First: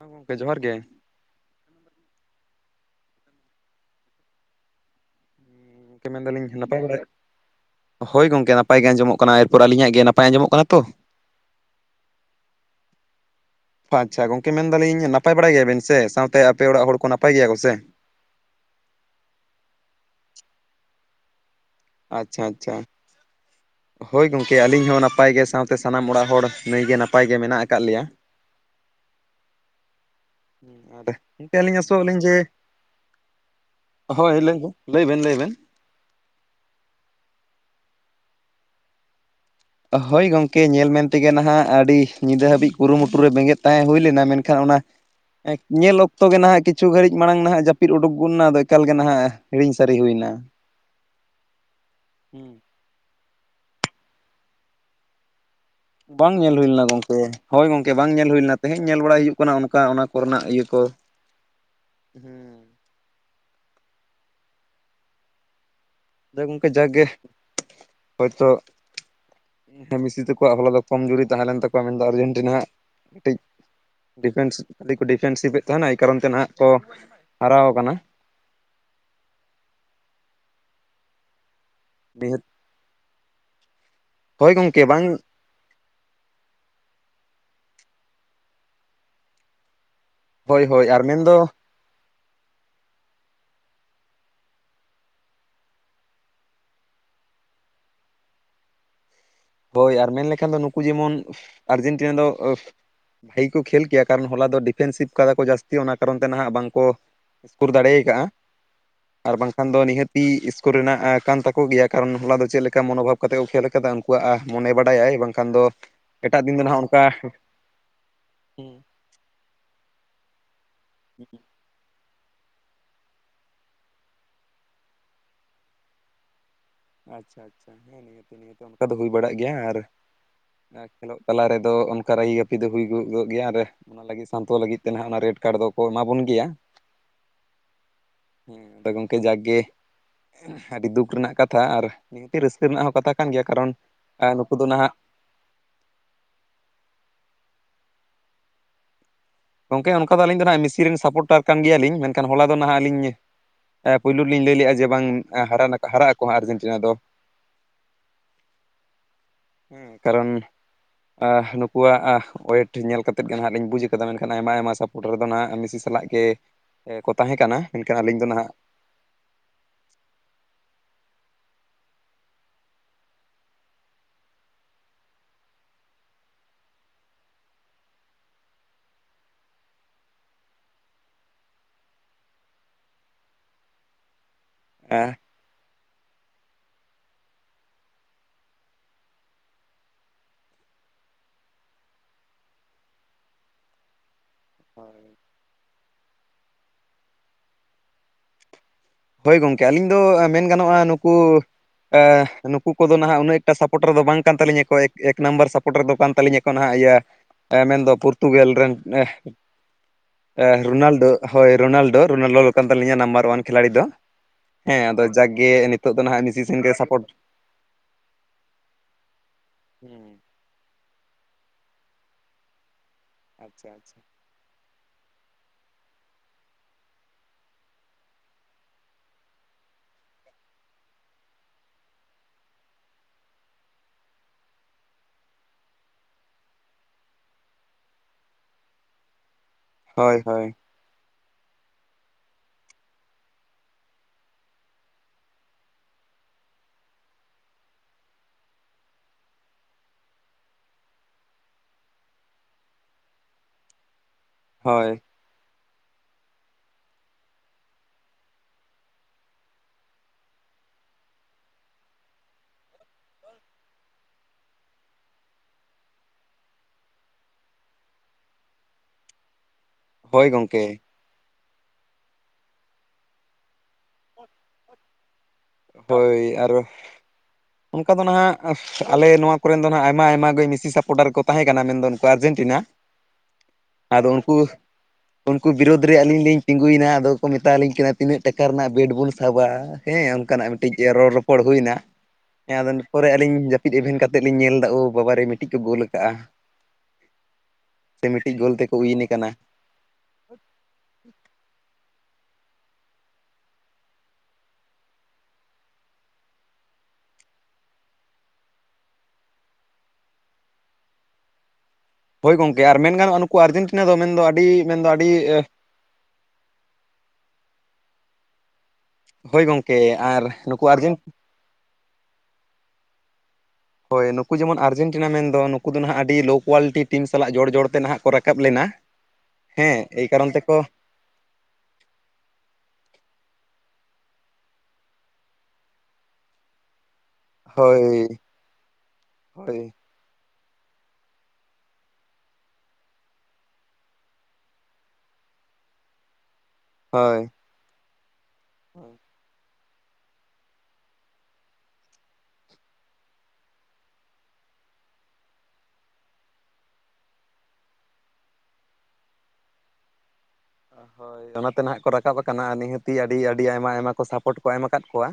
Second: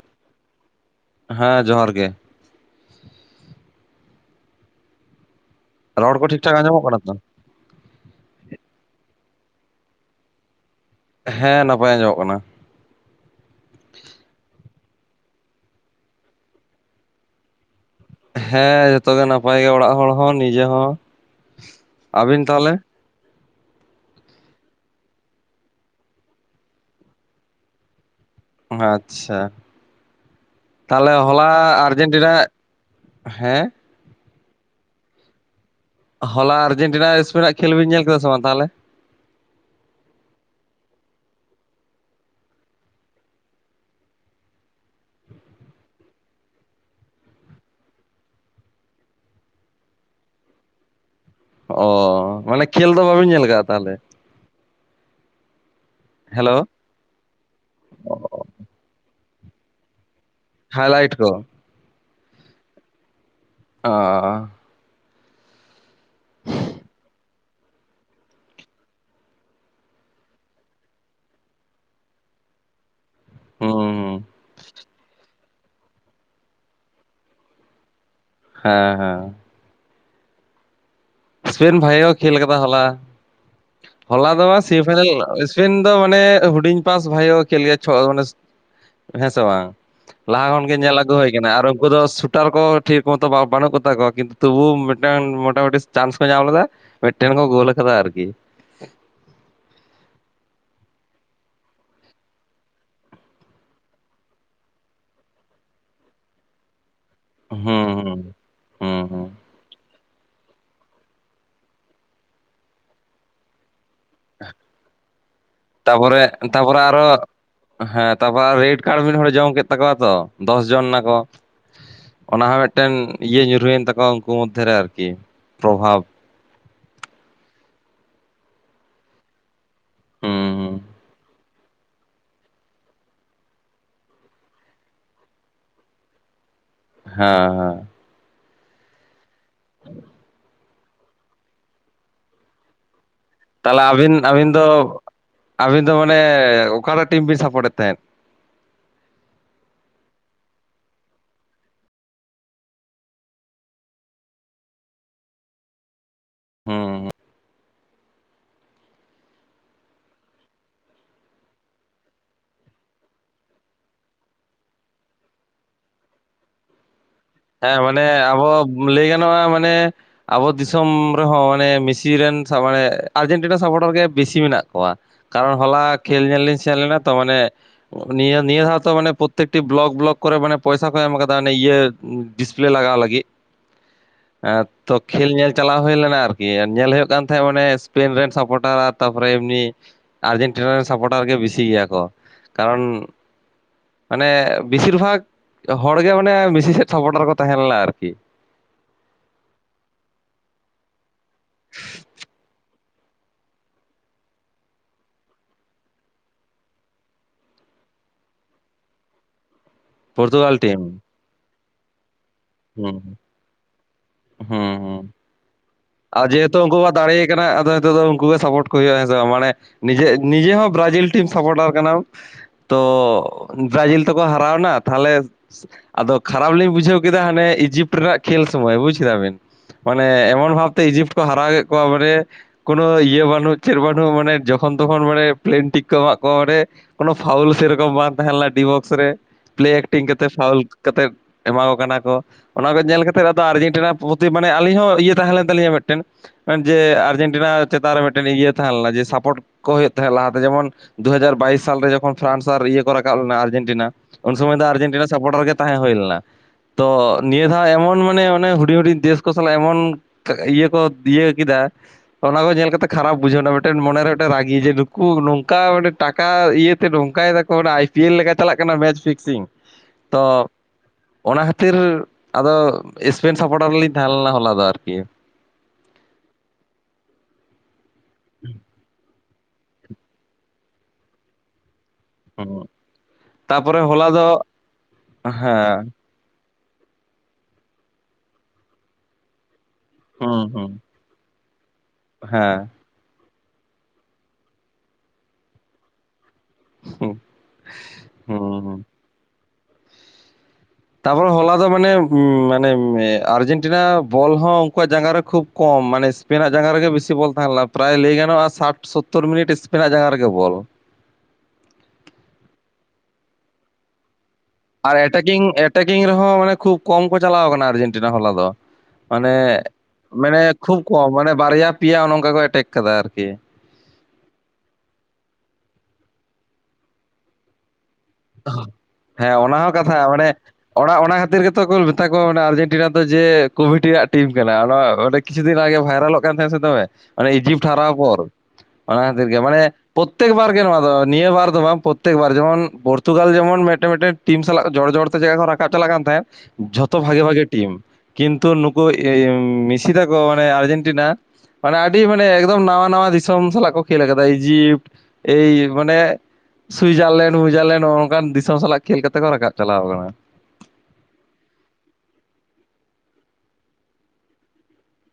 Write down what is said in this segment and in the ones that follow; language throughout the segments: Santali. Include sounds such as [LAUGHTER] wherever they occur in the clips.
ᱦᱮᱸ ᱜᱚᱝᱠᱮ ᱡᱚᱦᱟᱨ ᱜᱮ᱾ ᱦᱮᱸ ᱡᱚᱦᱟᱨ ᱜᱮ᱾ ᱜᱚᱝᱠᱮ ᱨᱚᱲ ᱠᱚ ᱴᱷᱤᱠ ᱢᱮᱱᱫᱟᱞᱤᱧ ᱴᱷᱟᱠ ᱱᱟᱯᱟᱭ ᱟᱸᱡᱚᱢᱚᱜ ᱠᱟᱱᱟ ᱵᱟᱲᱟ ᱛᱚ? ᱦᱳᱭ ᱜᱚᱝᱠᱮ ᱱᱟᱯᱟᱭ ᱜᱮ ᱟᱸᱡᱚᱢ ᱠᱟᱱᱟ᱾ ᱮᱨᱯᱚᱨ ᱟᱹᱞᱤᱧᱟᱜ ᱜᱮ ᱱᱟᱯᱟᱭ ᱟᱸᱡᱚᱢᱚᱜ ᱠᱟᱱᱟ ᱛᱚ? ᱦᱮᱸ ᱱᱟᱯᱟᱭ ᱟᱸᱡᱚᱜ ᱠᱟᱱᱟ᱾ ᱚ ᱟᱪᱪᱷᱟ ᱜᱚᱝᱠᱮ ᱢᱮᱱᱫᱟᱞᱤᱧ ᱱᱟᱯᱟᱭ ᱵᱟᱲᱟᱭ ᱜᱮᱭᱟᱵᱮᱱ ᱥᱮ ᱥᱟᱶᱛᱮ ᱟᱯᱮ ᱚᱲᱟᱜ ᱦᱚᱲ ᱠᱚ ᱱᱟᱯᱟᱭ ᱜᱮᱭᱟ ᱠᱚ ᱥᱮ? ᱦᱮᱸ ᱡᱚᱛᱚ ᱜᱮ ᱱᱟᱯᱟᱭ ᱜᱮ ᱚᱲᱟᱜ ᱦᱚᱲ ᱦᱚᱸ ᱱᱤᱡᱮ ᱦᱚᱸ᱾ ᱟᱪᱪᱷᱟ ᱟᱹᱵᱤᱱ ᱛᱟᱦᱚᱞᱮ ᱟᱪᱪᱷᱟ᱾ ᱦᱳᱭ ᱜᱚᱢᱠᱮ ᱟᱹᱞᱤᱧ ᱦᱚᱸ ᱱᱟᱯᱟᱭ ᱜᱮ ᱥᱟᱶᱛᱮ ᱥᱟᱱᱟᱢ ᱚᱲᱟᱜ ᱦᱚᱲ ᱱᱟᱹᱭᱜᱮ ᱱᱟᱯᱟᱭ ᱜᱮ ᱢᱮᱱᱟᱜ ᱟᱠᱟᱫ ᱞᱮᱭᱟ ᱾ ᱟᱪᱪᱷᱟ᱾ ᱛᱟᱦᱚᱞᱮ ᱟᱨ ᱦᱚᱞᱟ ᱜᱚᱝᱠᱮ ᱟᱹᱞᱤᱧ ᱟᱥᱚᱜ ᱟᱹᱞᱤᱧ ᱟᱨᱡᱮᱱᱴᱤᱱᱟ ᱡᱮ ᱦᱮᱸ, ᱦᱳᱭ ᱞᱟᱹᱭᱵᱮᱱ ᱞᱟᱹᱭᱵᱮᱱ ᱞᱟᱹᱭᱵᱮᱱ᱾ ᱦᱚᱞᱟ ᱟᱨᱡᱮᱱᱴᱤᱱᱟ ᱮᱥᱯᱮᱱ ᱱᱟᱜ ᱠᱷᱮᱞ ᱵᱮᱱ ᱧᱮᱞ ᱠᱮᱫᱟ ᱥᱮ ᱵᱟᱝ ᱛᱟᱦᱚᱞᱮ? ᱦᱚᱭ ᱜᱚᱢᱠᱮ ᱧᱮᱞ ᱢᱮᱱ ᱛᱮᱜᱮ ᱱᱟᱦᱟᱜ ᱟᱹᱰᱤ ᱧᱤᱫᱟᱹ ᱦᱟᱹᱵᱤᱡ ᱠᱩᱨᱩᱢᱩᱴᱩ ᱨᱮ ᱵᱮᱸᱜᱮᱫ ᱛᱟᱦᱮᱸ ᱦᱩᱭ ᱞᱮᱱᱟ᱾ ᱢᱮᱱᱠᱷᱟᱱ ᱚᱱᱟ ᱧᱮᱞ ᱚᱠᱛᱚ ᱜᱮ ᱱᱟᱦᱟᱜ ᱠᱤᱪᱷᱩ ᱜᱷᱟᱹᱲᱤᱡ ᱢᱟᱲᱟᱝ ᱱᱟᱦᱟᱜ ᱡᱟᱹᱯᱤᱫ ᱩᱰᱩᱠ ᱜᱚᱫᱱᱟ ᱟᱫᱚ ᱮᱠᱟᱞ ᱜᱮ ᱱᱟᱦᱟᱜ ᱦᱤᱲᱤᱧ ᱥᱟᱹᱨᱤ ᱦᱩᱭᱱᱟ᱾ ᱚ ᱦᱩᱸ ᱢᱟᱱᱮ ᱠᱷᱮᱞ ᱫᱚ ᱵᱟᱵᱤᱱ ᱧᱮᱞ ᱠᱟᱜᱼᱟ ᱛᱟᱦᱚᱞᱮ? ᱵᱟᱝ ᱦᱮᱞᱳ ᱧᱮᱞ ᱦᱩᱭ ᱞᱮᱱᱟ ᱜᱚᱝᱠᱮ᱾ ᱦᱳᱭ ᱜᱚᱝᱠᱮ ᱵᱟᱝ ᱧᱮᱞ ᱦᱩᱭ ᱞᱮᱱᱟ ᱛᱮᱦᱮᱧ ᱧᱮᱞ ᱵᱟᱲᱟ ᱦᱩᱭᱩᱜ ᱠᱟᱱᱟ ᱚᱱᱠᱟ ᱚᱱᱟ ᱠᱚᱨᱮᱱᱟᱜ ᱤᱭᱟᱹ ᱠᱚ ᱦᱟᱭᱞᱟᱭᱤᱴ ᱠᱚ ᱦᱩᱸ ᱚ [UNINTELLIGIBLE] ᱟᱫᱚ ᱜᱚᱢᱠᱮ ᱡᱟᱠᱜᱮ ᱦᱚᱭ ᱛᱳᱜ᱾ ᱦᱮᱸ ᱢᱮᱥᱤ ᱛᱟᱠᱚᱣᱟᱜ ᱦᱚᱞᱟ ᱫᱚ ᱠᱚᱢ ᱡᱩᱨᱤ ᱛᱟᱦᱮᱸ ᱞᱮᱱ ᱛᱟᱠᱚᱣᱟ ᱢᱮᱱᱫᱚ ᱟᱨᱡᱮᱱᱴᱤᱱᱟᱜ ᱾ ᱠᱟᱹᱴᱤᱡ ᱦᱩᱸ ᱦᱩᱸ ᱰᱤᱯᱷᱮᱱᱥ ᱟᱹᱰᱤ ᱠᱚ ᱰᱤᱯᱷᱮᱱᱥᱤ ᱠᱮ ᱛᱟᱦᱮᱱᱟᱜ ᱮᱭ ᱠᱟᱨᱚᱱ ᱛᱮ ᱱᱟᱦᱟᱜ ᱠᱚ ᱦᱟᱨᱟᱣ ᱠᱟᱱᱟ᱾ ᱦᱮᱸ ᱦᱮᱸ᱾ ᱮᱥᱯᱮᱱ ᱵᱷᱟᱜᱮ ᱠᱚ ᱠᱷᱮᱞ ᱱᱤᱦᱟᱹᱛ ᱠᱟᱫᱟ ᱦᱚᱞᱟ ᱦᱚᱞᱟ ᱫᱚ ᱦᱳᱭ ᱜᱚᱝᱠᱮ ᱥᱮᱢᱤ ᱵᱟᱝ ᱯᱷᱟᱭᱱᱟᱞ ᱥᱯᱮᱱ ᱫᱚ ᱢᱟᱱᱮ ᱦᱩᱰᱤᱧ ᱯᱟᱥ ᱵᱷᱟᱜᱮ ᱠᱚ ᱠᱷᱮᱞ ᱜᱮᱭᱟ ᱪᱷᱚ ᱢᱟᱱᱮ ᱦᱮᱸᱥᱮ ᱵᱟᱝ, ᱞᱟᱦᱟ ᱦᱳᱭ ᱠᱷᱚᱱ ᱜᱮ ᱦᱳᱭ ᱧᱮᱞ ᱟᱨ ᱟᱹᱜᱩ ᱦᱩᱭ ᱢᱮᱱᱫᱚ ᱟᱠᱟᱱᱟ ᱟᱨ ᱩᱱᱠᱩ ᱫᱚ ᱥᱩᱴᱟᱨ ᱠᱚ ᱴᱷᱤᱠ ᱢᱚᱛᱚ ᱵᱟᱹᱱᱩᱜ ᱠᱚᱛᱟ ᱠᱚᱣᱟ ᱠᱤᱱᱛᱩ ᱛᱚᱵᱩᱳ ᱢᱤᱫᱴᱟᱝ ᱢᱚᱴᱟᱢᱩᱴᱤ ᱪᱟᱱᱥ ᱠᱚ ᱧᱟᱢ ᱞᱮᱫᱟ ᱢᱤᱫᱴᱮᱱ ᱠᱚ ᱜᱳᱞ ᱠᱟᱫᱟ ᱟᱨᱠᱤ᱾ ᱦᱳᱭ ᱟᱨ ᱢᱮᱱ ᱞᱮᱠᱷᱟᱱ ᱫᱚ ᱱᱩᱠᱩ ᱡᱮᱢᱚᱱ ᱟᱨᱡᱮᱱᱴᱤᱱᱟ ᱫᱚ ᱵᱷᱟᱹᱜᱤ ᱠᱚ ᱠᱷᱮᱞ ᱠᱮᱭᱟ ᱠᱟᱨᱚᱱ ᱦᱚᱞᱟ ᱫᱚ ᱰᱤᱯᱷᱮᱱᱥᱤᱵᱽ ᱠᱟᱫᱟ ᱠᱚ ᱡᱟᱹᱥᱛᱤ ᱚᱱᱟ ᱠᱟᱨᱚᱱ ᱛᱮ ᱱᱟᱦᱟᱜ ᱵᱟᱝᱠᱚ, ᱮᱥᱠᱳᱨ ᱦᱩᱸ ᱫᱟᱲᱮ ᱦᱩᱸ ᱠᱟᱜᱼᱟ᱾ ᱦᱩᱸ ᱦᱩᱸ ᱟᱨ ᱵᱟᱝᱠᱷᱟᱱ ᱫᱚ ᱱᱤᱦᱟᱹᱛᱤ ᱤᱥᱠᱩᱨ ᱨᱮᱱᱟᱜ ᱠᱟᱱ ᱛᱟᱠᱚ ᱜᱮᱭᱟ ᱠᱟᱨᱚᱱ ᱦᱚᱞᱟ ᱫᱚ ᱪᱮᱫ ᱞᱮᱠᱟ ᱢᱚᱱᱳ ᱵᱷᱟᱵ ᱠᱟᱛᱮ ᱠᱚ ᱠᱷᱮᱞ ᱠᱟᱫᱟ ᱩᱱᱠᱩ ᱟᱜ ᱢᱚᱱᱮ ᱵᱟᱰᱟᱭᱟᱭ ᱵᱟᱝᱠᱷᱟᱱ ᱫᱚ ᱛᱟᱯᱚᱨᱮ ᱮᱴᱟᱜ ᱫᱤᱱ ᱫᱚ ᱛᱟᱯᱚᱨᱮ ᱱᱟᱦᱟᱜ ᱟᱨᱚ ᱚᱱᱠᱟ- ᱦᱮᱸ ᱛᱟᱨᱯᱚᱨ ᱨᱮᱰ ᱦᱩᱸ ᱠᱟᱨᱰ ᱢᱤᱫ ᱦᱚᱲᱮ ᱡᱚᱢ ᱠᱮᱫ ᱛᱟᱠᱚᱣᱟ ᱛᱚ ᱫᱚᱥ ᱡᱚᱱ ᱱᱟ ᱠᱚ᱾ ᱚᱱᱟ ᱦᱚᱸ ᱢᱮᱫᱴᱮᱱ ᱤᱭᱟᱹ ᱧᱩᱨᱦᱩᱭᱮᱱ ᱛᱟᱠᱚᱣᱟ ᱩᱱᱠᱩ ᱢᱚᱫᱽᱫᱷᱮ ᱨᱮ ᱟᱨᱠᱤ ᱯᱨᱚᱵᱷᱟᱵᱽ᱾ ᱟᱪᱪᱷᱟ ᱟᱪᱪᱷᱟ ᱦᱮᱸ ᱱᱤᱭᱟᱹ ᱛᱮᱜᱮ ᱚᱱᱠᱟ ᱫᱚ ᱦᱩᱭ ᱵᱟᱲᱟᱜ ᱜᱮᱭᱟ ᱟᱨ- ᱦᱩᱸ ᱦᱮᱸ ᱠᱷᱮᱞᱳᱜ ᱛᱟᱞᱟ ᱨᱮᱫᱚ ᱚᱱᱠᱟ ᱨᱟᱹᱜᱤᱭᱟᱹ᱾ ᱦᱳᱭ ᱫᱚ ᱦᱩᱭ ᱜᱚᱫᱚᱜ ᱜᱮᱭᱟ ᱟᱨ ᱚᱱᱟ ᱞᱟᱹᱜᱤᱫ ᱥᱟᱱᱛᱚ ᱞᱟᱹᱜᱤᱫ ᱛᱮ ᱦᱟᱜ ᱚᱱᱟ ᱨᱮᱰ ᱠᱟᱨᱰ ᱫᱚᱠᱚ ᱮᱢᱟ ᱵᱚᱱ ᱜᱮᱭᱟ᱾ ᱦᱮᱸ ᱦᱮᱸ ᱦᱳᱭ ᱟᱫᱚ ᱜᱚᱝᱠᱮ ᱡᱟᱜ ᱜᱮ ᱟᱹᱰᱤ ᱫᱩᱠ ᱨᱮᱱᱟᱜ ᱠᱟ- ᱛᱷᱟ ᱟᱨ ᱜᱚᱝᱠᱮ ᱨᱟᱹᱥᱠᱟᱹ ᱨᱮᱱᱟᱜ ᱦᱚᱸ ᱠᱟᱛᱷᱟ- ᱠᱟᱨᱚᱱ ᱛᱟᱦᱚᱞᱮ ᱟᱹᱵᱤᱱ ᱟᱨ ᱟᱹᱵᱤᱱ ᱱᱩᱠᱩ ᱫᱚ ᱱᱟᱦᱟᱜ ᱟᱹᱵᱤᱱ ᱫᱚ ᱢᱟᱱᱮ ᱚᱠᱟ ᱫᱚ ᱴᱤᱢ ᱵᱤᱱ ᱥᱟᱯᱳᱨᱴ ᱮᱫ ᱛᱟᱦᱮᱸᱫ? ᱜᱚᱝᱠᱮ ᱚᱱᱠᱟ ᱫᱚ ᱟᱹᱞᱤᱧ ᱫᱚ ᱱᱟᱜ ᱢᱤᱥᱤ ᱨᱮᱱ ᱥᱟᱯᱳᱴᱟᱨ ᱠᱟᱱ ᱜᱮᱭᱟᱞᱤᱧ ᱢᱮᱱᱠᱷᱟᱱ ᱦᱚᱞᱟ ᱫᱚ ᱱᱟᱦᱟᱜ ᱟᱹᱞᱤᱧ- ᱯᱳᱭᱞᱳ ᱞᱤᱧ ᱞᱟᱹᱭ ᱞᱮᱜ-ᱟ ᱡᱮ ᱵᱟᱝ ᱦᱟᱨᱟ ᱦᱟᱨᱟᱜ ᱟᱠᱚ ᱦᱟᱸᱜ ᱟᱨᱡᱮᱱᱴᱤᱱᱟ ᱦᱩᱸ ᱫᱚ᱾ [UNINTELLIGIBLE] ᱦᱩᱸ ᱠᱟᱨᱚᱱ- ᱟᱸᱜ ᱱᱩᱠᱩᱣᱟᱜ ᱟᱸᱜ ᱳᱭᱮᱴ ᱧᱮᱞ ᱠᱟᱛᱮᱫ ᱜᱮ ᱦᱟᱸᱜ ᱞᱤᱧ ᱵᱩᱡᱽ ᱠᱟᱫᱟ ᱢᱮᱱ- ᱟᱭᱢᱟ ᱟᱭᱢᱟ ᱥᱟᱯᱳᱴᱟᱨ ᱫᱚ ᱱᱟᱜ ᱢᱤᱥᱤ ᱥᱟᱞᱟᱜ ᱜᱮ ᱠᱚ ᱛᱟᱦᱮᱸ ᱠᱟᱱᱟ ᱦᱮᱸ ᱢᱮᱱᱠᱷᱟᱱ ᱢᱟᱱᱮ ᱟᱹᱞᱤᱧ ᱫᱚ ᱟᱵᱚ ᱱᱟᱦᱟᱜ- ᱞᱟᱹᱭ ᱜᱟᱱᱚᱜᱼᱟ ᱢᱟᱱᱮ- ᱟᱵᱚ ᱫᱤᱥᱚᱢ ᱨᱮᱦᱚᱸ ᱢᱟᱱᱮ ᱢᱮᱥᱤ ᱨᱤᱱ ᱢᱟᱱᱮ ᱟᱨᱡᱮᱱᱴᱤᱱᱟ ᱥᱟᱯᱚᱴᱟᱨ ᱜᱮ ᱵᱮᱥᱤ ᱢᱮᱱᱟᱜ ᱠᱚᱣᱟ᱾ ᱠᱟᱨᱚᱱ ᱦᱚᱞᱟ ᱠᱷᱮᱞ ᱧᱮᱞ ᱞᱤᱧ ᱥᱮᱱ ᱞᱮᱱᱟ ᱛᱚ ᱢᱟᱱᱮ- ᱱᱤᱭᱟᱹ ᱱᱤᱭᱟᱹ ᱫᱷᱟᱣ ᱛᱚ ᱢᱟᱱᱮ ᱯᱨᱚᱛᱮᱠᱴᱤ ᱵᱞᱚᱠ ᱵᱞᱚᱠ ᱠᱚᱨᱮ ᱢᱟᱱᱮ ᱯᱚᱭᱥᱟ ᱠᱚ ᱮᱢ ᱠᱟᱫᱟ ᱢᱟᱱᱮ ᱤᱭᱟᱹ- ᱰᱤᱥᱯᱞᱮ ᱞᱟᱜᱟᱣ ᱞᱟᱹᱜᱤᱫ ᱛᱚ ᱱᱟᱦᱟᱜ ᱠᱷᱮᱞ ᱧᱮᱞ- ᱪᱟᱞᱟᱣ ᱦᱩᱭ ᱞᱮᱱᱟ ᱟᱨᱠᱤ ᱧᱮᱞ ᱦᱩᱭᱩᱜ ᱠᱟᱱ ᱛᱟᱦᱮᱸᱫ ᱢᱟᱱᱮ ᱥᱯᱮᱱ ᱨᱮᱱ ᱥᱟᱯᱚᱴᱟᱨ ᱟᱨ ᱛᱟᱨ ᱯᱚᱨᱮ ᱮᱢᱱᱤ- ᱟᱨᱡᱮᱱᱴᱤᱱᱟ ᱨᱤᱱ ᱥᱟᱯᱚᱴᱟᱨ ᱜᱮ ᱵᱮᱥᱤ ᱜᱮᱭᱟ ᱠᱚ ᱠᱟᱨᱚᱱ- ᱢᱟᱱᱮ ᱵᱮᱥᱤᱨ ᱵᱷᱟᱜᱽ ᱦᱚᱲᱜᱮ ᱢᱟᱱᱮ ᱢᱤᱥᱤ ᱥᱮᱫ ᱥᱟᱯᱚᱴᱟᱨ ᱠᱚ ᱛᱟᱦᱮᱸ ᱞᱮᱱᱟ ᱟᱨᱠᱤ᱾ ᱦᱳᱭ ᱜᱚᱢᱠᱮ ᱟᱞᱤᱧ ᱫᱚ ᱢᱮᱱ ᱜᱟᱱᱚᱜ-ᱟ ᱱᱩᱠᱩ ᱮ- ᱱᱩᱠᱩ ᱠᱚᱫᱚ ᱱᱟᱦᱟᱜ ᱩᱱᱟᱹᱜ ᱴᱟᱜ ᱥᱟᱯᱚᱴᱟᱨ ᱫᱚ ᱵᱟᱝ ᱠᱟᱱ ᱛᱟᱹᱞᱤᱧᱟ ᱠᱚ ᱮᱠ ᱱᱟᱢᱵᱟᱨ ᱥᱟᱯᱚᱴᱟᱨ ᱫᱚ ᱠᱟᱱ ᱛᱟᱹᱞᱤᱧᱟ ᱠᱚ ᱱᱟᱦᱟᱜ ᱤᱭᱟᱹ- ᱮᱸ ᱢᱮᱱ ᱫᱚ ᱯᱚᱨᱛᱩᱜᱮᱞ ᱨᱮᱱ- ᱯᱚᱨᱛᱩᱜᱟᱞ ᱴᱤᱢ ᱨᱳᱱᱟᱞᱰᱳ ᱦᱳᱭ ᱨᱳᱱᱟᱞᱰᱳ ᱨᱳᱱᱟᱞᱰᱳ ᱞᱮᱠᱟᱱ ᱛᱟᱹᱞᱤᱧᱟᱹ ᱦᱩᱸ ᱱᱟᱢᱵᱟᱨ ᱚᱣᱟᱱ ᱠᱷᱤᱞᱟᱲᱤ ᱫᱚ- ᱦᱩᱸ ᱦᱮᱸ ᱟᱫᱚ ᱦᱩᱸ ᱡᱟᱠᱜᱮ ᱱᱤᱛᱚᱜ ᱫᱚ ᱱᱟᱦᱟᱜ ᱟᱨ ᱢᱤᱥᱤ ᱡᱮᱦᱮᱛᱩ ᱥᱮᱱ ᱜᱮ ᱩᱱᱠᱩ ᱠᱚ ᱥᱟᱯᱳᱨᱴ- ᱫᱟᱲᱮᱭ ᱟᱫᱚ ᱱᱤᱛᱚᱜ ᱫᱚ ᱩᱱᱠᱩ ᱜᱮ ᱥᱟᱯᱚᱴ ᱠᱚ ᱦᱩᱭᱩᱜ-ᱟ ᱦᱮᱸᱥᱮ ᱵᱟᱝ ᱢᱟᱱᱮ ᱦᱮᱸ ᱱᱤᱡᱮ ᱱᱤᱡᱮ ᱦᱚᱸ ᱵᱨᱟᱡᱤᱞ ᱴᱤᱢ ᱥᱟᱯᱚᱴᱟᱨ ᱠᱟᱱᱟᱢ ᱛᱚ- ᱟᱪᱪᱷᱟ ᱟᱪᱪᱷᱟ ᱵᱨᱟᱡᱤᱞ ᱛᱚ ᱠᱚ ᱦᱟᱨᱟᱣᱱᱟ ᱛᱟᱦᱚᱞᱮ- ᱟᱫᱚ ᱠᱷᱟᱨᱟᱯ ᱞᱤᱧ ᱵᱩᱡᱷᱟᱹᱣ ᱠᱮᱫᱟ ᱦᱟᱱᱮ ᱤᱡᱤᱯᱴ ᱨᱮᱱᱟᱜ ᱠᱷᱮᱞ ᱥᱚᱢᱚᱭ ᱵᱩᱡ ᱠᱮᱫᱟ ᱵᱤᱱ᱾ ᱢᱟᱱᱮ ᱮᱢᱚᱱ ᱵᱷᱟᱵᱛᱮ ᱤᱡᱤᱯᱴ ᱠᱚ ᱦᱟᱨᱟᱣ ᱠᱮᱫ ᱠᱚᱣᱟ ᱢᱟᱱᱮ- ᱠᱳᱱᱳ ᱤᱭᱟᱹ ᱵᱟᱹᱱᱩᱜ ᱪᱮᱫ ᱵᱟᱱᱩᱜ ᱢᱟᱱᱮ ᱡᱚᱠᱷᱚᱱ ᱛᱚᱠᱷᱚᱱ ᱢᱟᱱᱮ ᱯᱮᱞᱮᱱᱴᱤᱠ ᱠᱚ ᱮᱢᱟᱜ ᱠᱚᱣᱟ ᱢᱟᱱᱮ- ᱠᱚᱱᱚ ᱯᱷᱟᱩᱞ ᱥᱮ ᱨᱚᱠᱚᱢ ᱵᱟᱝ ᱛᱟᱦᱮᱸ ᱞᱮᱱᱟ ᱰᱤ ᱵᱚᱠᱥ ᱯᱮᱞᱮ ᱮᱠᱴᱤᱝ ᱦᱳᱭ ᱠᱟᱛᱮ ᱦᱳᱭ ᱯᱷᱟᱩᱞ᱾ ᱠᱟᱛᱮᱫ ᱮᱢᱟ ᱠᱚ ᱠᱟᱱᱟ ᱠᱚ ᱚᱱᱟ ᱠᱚ ᱧᱮᱞ ᱠᱟᱛᱮᱫ ᱟᱫᱚ ᱟᱨᱡᱮᱱᱴᱤᱱᱟ ᱯᱚᱨᱛᱤ ᱢᱟᱱᱮ ᱟᱞᱤᱧ ᱦᱚᱸ ᱤᱭᱟᱹ ᱛᱟᱦᱮᱸ ᱞᱮᱱ- ᱛᱟᱞᱤᱧ ᱢᱮᱫᱴᱮᱱ ᱡᱮ ᱟᱨᱡᱮᱱᱴᱤᱱᱟ ᱪᱮᱛᱟᱱ ᱨᱮ ᱢᱮᱫᱴᱮᱱ ᱤᱭᱟᱹ ᱛᱟᱦᱮᱸ ᱞᱮᱱᱟ ᱡᱮ ᱥᱟᱯᱚᱴ- ᱠᱚ ᱦᱩᱭᱩᱜ ᱛᱟᱦᱮᱸᱫ ᱞᱟᱦᱟᱛᱮ ᱡᱮᱢᱚᱱ ᱫᱩ ᱦᱟᱡᱟᱨ ᱵᱟᱭᱤᱥ ᱥᱟᱞ ᱨᱮ ᱡᱚᱠᱷᱚᱱ ᱯᱷᱨᱟᱱᱥ ᱟᱨ ᱤᱭᱟᱹ ᱠᱚ ᱨᱟᱠᱟᱵ ᱞᱮᱱᱟ ᱟᱨᱡᱮᱱᱴᱤᱱᱟ᱾ ᱩᱱ ᱥᱚᱢᱚᱭ ᱫᱚ ᱦᱳᱭ ᱟᱨᱡᱮᱱᱴᱤᱱᱟ- ᱥᱟᱯᱚᱴᱟᱨ ᱜᱮ ᱛᱟᱦᱮᱸ ᱦᱩᱭ ᱞᱮᱱᱟ᱾ ᱛᱚ ᱱᱤᱭᱟᱹ ᱫᱷᱟᱣ ᱮᱢᱚᱱ ᱢᱟᱱᱮ ᱚᱱᱮ ᱦᱩᱰᱤᱧ ᱦᱩᱰᱤᱧ ᱫᱮᱥ ᱠᱚ ᱥᱟᱞᱟᱜ ᱮᱢᱚᱱ- ᱤᱭᱟᱹ ᱠᱚ ᱤᱭᱟᱹ ᱠᱮᱫᱟ᱾ ᱚᱱᱟ ᱠᱚ ᱧᱮᱞ ᱠᱟᱛᱮ ᱠᱷᱟᱨᱟᱯ ᱵᱩᱡᱷᱟᱹᱣ ᱮᱱᱟ ᱢᱤᱫᱴᱮᱱ ᱢᱚᱱᱮ ᱨᱮ ᱢᱤᱫᱴᱮᱱ ᱨᱟᱹᱜᱤ ᱡᱮ ᱱᱩᱠᱩ ᱱᱚᱝᱠᱟ ᱢᱟᱱᱮ- ᱴᱟᱠᱟ ᱤᱭᱟᱹᱛᱮ ᱱᱚᱝᱠᱟᱭ ᱫᱟᱠᱚ ᱚᱱᱟ ᱟᱭᱯᱤ ᱮᱞ ᱞᱮᱠᱟ ᱪᱟᱞᱟᱜ ᱠᱟᱱᱟ ᱢᱮᱪ ᱯᱷᱤᱠᱥᱤᱝ᱾ ᱛᱚ ᱦᱳᱭ ᱜᱚᱝᱠᱮ ᱚᱱᱟ ᱠᱷᱟᱹᱛᱤᱨ ᱟᱫᱚ ᱮᱥᱯᱮᱱ ᱥᱟᱯᱚᱴᱟᱨ ᱞᱤᱧᱼᱼ ᱛᱟᱦᱮᱸ ᱞᱮᱱᱟ ᱦᱚᱞᱟ ᱫᱚ ᱟᱨᱠᱤ᱾ ᱦᱳᱭ ᱟᱨ ᱚᱱᱠᱟ ᱫᱚ ᱱᱟᱦᱟᱜ ᱟᱞᱮ ᱱᱚᱣᱟ᱾ ᱠᱚᱨᱮ ᱫᱚ ᱱᱟᱦᱟᱜ ᱟᱭᱢᱟ ᱟᱭᱢᱟ ᱜᱮ ᱢᱤᱠᱥᱤ ᱥᱟᱯᱚᱴᱟᱨ ᱠᱚ ᱛᱟᱦᱮᱸ ᱠᱟᱱᱟ ᱢᱮᱱᱫᱚᱼᱼ ᱟᱨᱡᱮᱱᱴᱤᱱᱟ ᱦᱩᱸ ᱛᱟᱯᱚᱨᱮ ᱦᱚᱞᱟ ᱟᱫᱚ ᱫᱚ ᱩᱱᱠᱩ ᱩᱱᱠᱩ ᱵᱤᱨᱳᱫᱽ ᱦᱮᱸ ᱨᱮ ᱟᱹᱞᱤᱧ ᱞᱤᱧᱼᱼ ᱛᱤᱸᱜᱩᱭᱮᱱᱟ ᱟᱫᱚ ᱠᱚ ᱢᱮᱛᱟ ᱟᱞᱤᱧ ᱠᱟᱱᱟ ᱛᱤᱱᱟᱹᱜ ᱴᱟᱠᱟ ᱨᱮᱱᱟᱜ ᱵᱮᱰ ᱵᱚᱱ ᱥᱟᱵᱟ ᱦᱮᱸ ᱦᱩᱸ ᱚᱱᱠᱟᱱᱟᱜ ᱦᱩᱸ ᱢᱤᱫᱴᱤᱡ ᱨᱚᱲ ᱨᱚᱯᱚᱲᱼᱼ ᱨᱚᱲᱼᱨᱚᱯᱚᱲ ᱦᱩᱭᱮᱱᱟ ᱦᱮᱸ ᱟᱫᱚᱼᱼ ᱯᱚᱨᱮ ᱟᱹᱞᱤᱧ ᱡᱟᱹᱯᱤᱫ ᱮᱵᱷᱮᱱ ᱠᱟᱛᱮᱫ ᱞᱤᱧ ᱧᱮᱞ ᱮᱫᱟ ᱵᱟᱵᱟ ᱨᱮ ᱢᱤᱫᱴᱤᱡ ᱠᱚ ᱜᱳᱞ ᱟᱠᱟᱫᱼᱟ᱾ ᱦᱩᱸ ᱥᱮ ᱢᱤᱫᱴᱤᱡ ᱜᱳᱞ ᱦᱩᱸ ᱛᱮᱠᱚ ᱩᱭᱤᱱ ᱟᱠᱟᱱᱟ᱾ ᱛᱟᱯᱚᱨ ᱦᱚᱞᱟ ᱫᱚ ᱢᱟᱱᱮ ᱢᱟᱱᱮ ᱟᱨᱡᱮᱱᱴᱤᱱᱟ ᱵᱚᱞ ᱦᱚᱸ ᱩᱱᱠᱩᱣᱟᱜ ᱡᱟᱸᱜᱟ ᱨᱮ ᱠᱷᱩᱵ ᱠᱚᱢ ᱢᱟᱱᱮᱼᱼ ᱤᱥᱯᱤᱱᱟᱜ ᱡᱟᱸᱜᱟ ᱨᱮᱜᱮ ᱵᱮᱥᱤ ᱵᱚᱞᱮ ᱛᱟᱦᱮᱸ ᱞᱮᱱᱟ ᱯᱨᱟᱭ ᱞᱟᱹᱭ ᱜᱟᱱᱚᱜᱼᱟ ᱥᱟᱴ ᱥᱳᱛᱚᱨ ᱢᱤᱱᱤᱴ ᱤᱥᱯᱤᱱᱟᱜ ᱡᱟᱸᱜᱟ ᱨᱮᱜᱮ ᱵᱚᱞ᱾ ᱦᱳᱭ ᱜᱚᱝᱠᱮ ᱟᱨ ᱢᱮᱱ ᱜᱟᱱᱚᱜᱼᱟ ᱱᱩᱠᱩ ᱟᱨᱡᱮᱱᱴᱤᱱᱟ ᱫᱚ ᱢᱮᱱᱫᱚ ᱟᱹᱰᱤ᱾ ᱢᱮᱱᱫᱚ ᱟᱨ ᱟᱹᱰᱤ ᱮᱴᱮᱠᱤᱝ ᱮᱴᱮᱠᱤᱝ ᱨᱮᱦᱚᱸ ᱢᱟᱱᱮ ᱠᱷᱩᱵ ᱠᱚᱢ ᱠᱚ ᱪᱟᱞᱟᱣ ᱟᱠᱟᱱᱟ ᱟᱨᱡᱮᱱᱴᱤᱱᱟ ᱦᱚᱞᱟ ᱫᱚ᱾ ᱢᱟᱱᱮ ᱦᱳᱭ ᱜᱚᱝᱠᱮ ᱟᱨ ᱢᱟᱱᱮ ᱱᱩᱠᱩ ᱠᱷᱩᱵ ᱟᱨᱡᱮᱱᱴᱤᱱᱟ ᱠᱚᱢ ᱢᱟᱱᱮ ᱵᱟᱨᱭᱟ ᱯᱮᱭᱟ ᱚᱱᱼᱚᱱᱠᱟ ᱠᱚ ᱮᱴᱮᱠ ᱟᱠᱟᱫᱟ ᱟᱨᱠᱤ᱾ ᱦᱳᱭ ᱱᱩᱠᱩ ᱡᱮᱢᱚᱱ ᱟᱨᱡᱮᱱᱴᱤᱱᱟ ᱢᱮᱱ ᱫᱚ ᱱᱩᱠᱩ ᱫᱚ ᱱᱟᱦᱟᱜ ᱟᱹᱰᱤ ᱞᱳ ᱠᱳᱣᱟᱞᱤᱴᱤ ᱴᱤᱢ ᱥᱟᱞᱟᱜ ᱡᱚᱲ ᱡᱚᱲ ᱛᱮ ᱱᱟᱦᱟᱜ ᱠᱚ ᱨᱟᱠᱟᱵᱼᱼ ᱦᱮᱸ ᱚᱱᱟ ᱦᱚᱸ ᱠᱟᱛᱷᱟ ᱢᱟᱱᱮ ᱛᱮᱠᱚ ᱚᱱᱟ ᱚᱱᱟ ᱠᱷᱟᱹᱛᱤᱨ ᱜᱮᱛᱚᱼᱼ ᱠᱟᱛᱷᱟ ᱠᱚ ᱢᱮᱱ ᱟᱨᱡᱮᱱᱴᱤᱱᱟ ᱫᱚ ᱡᱮ ᱠᱚᱢᱤᱴᱤ ᱨᱮᱭᱟᱜ ᱴᱤᱢ ᱠᱟᱱᱟ ᱚᱸᱰᱮ ᱠᱤᱪᱷᱩ ᱫᱤᱱ ᱟᱜᱮ ᱵᱷᱟᱭᱨᱟᱞᱚᱜ ᱠᱟᱱ ᱛᱟᱦᱮᱸ ᱥᱮ ᱫᱚᱢᱮ᱾ ᱢᱟᱱᱮ ᱤᱡᱤᱯᱴ ᱦᱳᱭ ᱦᱟᱨᱟᱣ ᱯᱚᱨ ᱚᱱᱟ ᱠᱷᱟᱹᱛᱤᱨ ᱜᱮ ᱦᱳᱭ ᱢᱟᱱᱮᱼᱼ ᱯᱨᱚᱛᱮᱠ ᱵᱟᱨ ᱜᱮ ᱱᱚᱣᱟ ᱫᱚ ᱱᱤᱭᱟᱹ ᱵᱟᱨ ᱫᱚ ᱵᱟᱝ ᱯᱨᱚᱛᱮᱠ ᱵᱟᱨ ᱡᱮᱢᱚᱱᱼᱼ ᱯᱩᱨᱛᱩᱜᱟᱞ ᱡᱮᱢᱚᱱ ᱢᱤᱫᱴᱮᱱ ᱢᱤᱫᱴᱮᱱ ᱴᱤᱢ ᱥᱟᱞᱟᱜ ᱡᱚᱲ ᱡᱚᱲ ᱛᱮ ᱡᱟᱭᱜᱟ ᱠᱷᱚᱱ ᱨᱟᱠᱟᱵ ᱪᱟᱞᱟᱜ ᱠᱟᱱ ᱛᱟᱦᱮᱸᱫ ᱡᱷᱚᱛᱚ ᱦᱳᱭ ᱵᱷᱟᱜᱤ ᱵᱷᱟᱜᱤᱼᱼ ᱠᱤᱱᱛᱩ ᱱᱩᱠᱩ ᱢᱤᱥᱨᱟ ᱠᱚ ᱢᱟᱱᱮ ᱟᱡᱮᱱᱴᱤᱱᱟᱼᱼ ᱢᱟᱱᱮ ᱟᱹᱰᱤ ᱢᱟᱱᱮ ᱮᱠᱫᱚᱢ ᱱᱟᱣᱟ ᱱᱟᱣᱟ ᱫᱤᱥᱚᱢ ᱥᱟᱞᱟᱜ ᱠᱚ ᱠᱷᱮᱞ ᱠᱟᱫᱟ ᱤᱡᱤᱯᱴ ᱮ ᱢᱟᱱᱮ ᱥᱩᱭᱡᱟᱨᱞᱮᱸᱰ ᱢᱩᱡᱟᱨᱞᱮᱱᱰ ᱱᱚᱜᱼᱱᱚᱝ ᱠᱟᱱ ᱫᱤᱥᱚᱢ ᱥᱟᱞᱟᱜ ᱠᱷᱮᱞ ᱠᱟᱛᱮ ᱠᱚ ᱨᱟᱠᱟᱵ ᱪᱟᱞᱟᱣ ᱟᱠᱟᱱᱟ᱾ ᱦᱳᱭ ᱚᱱᱟᱛᱮ ᱱᱟᱦᱟᱜ ᱠᱚ ᱨᱟᱠᱟᱵ ᱟᱠᱟᱱᱟ ᱱᱤᱦᱟᱹᱛᱤ ᱟᱹᱰᱤ ᱟᱹᱰᱤ ᱟᱭᱢᱟ ᱟᱭᱢᱟ ᱠᱚ ᱥᱟᱯᱚᱴ ᱠᱚ ᱮᱢ ᱟᱠᱟᱫ ᱠᱚᱣᱟ᱾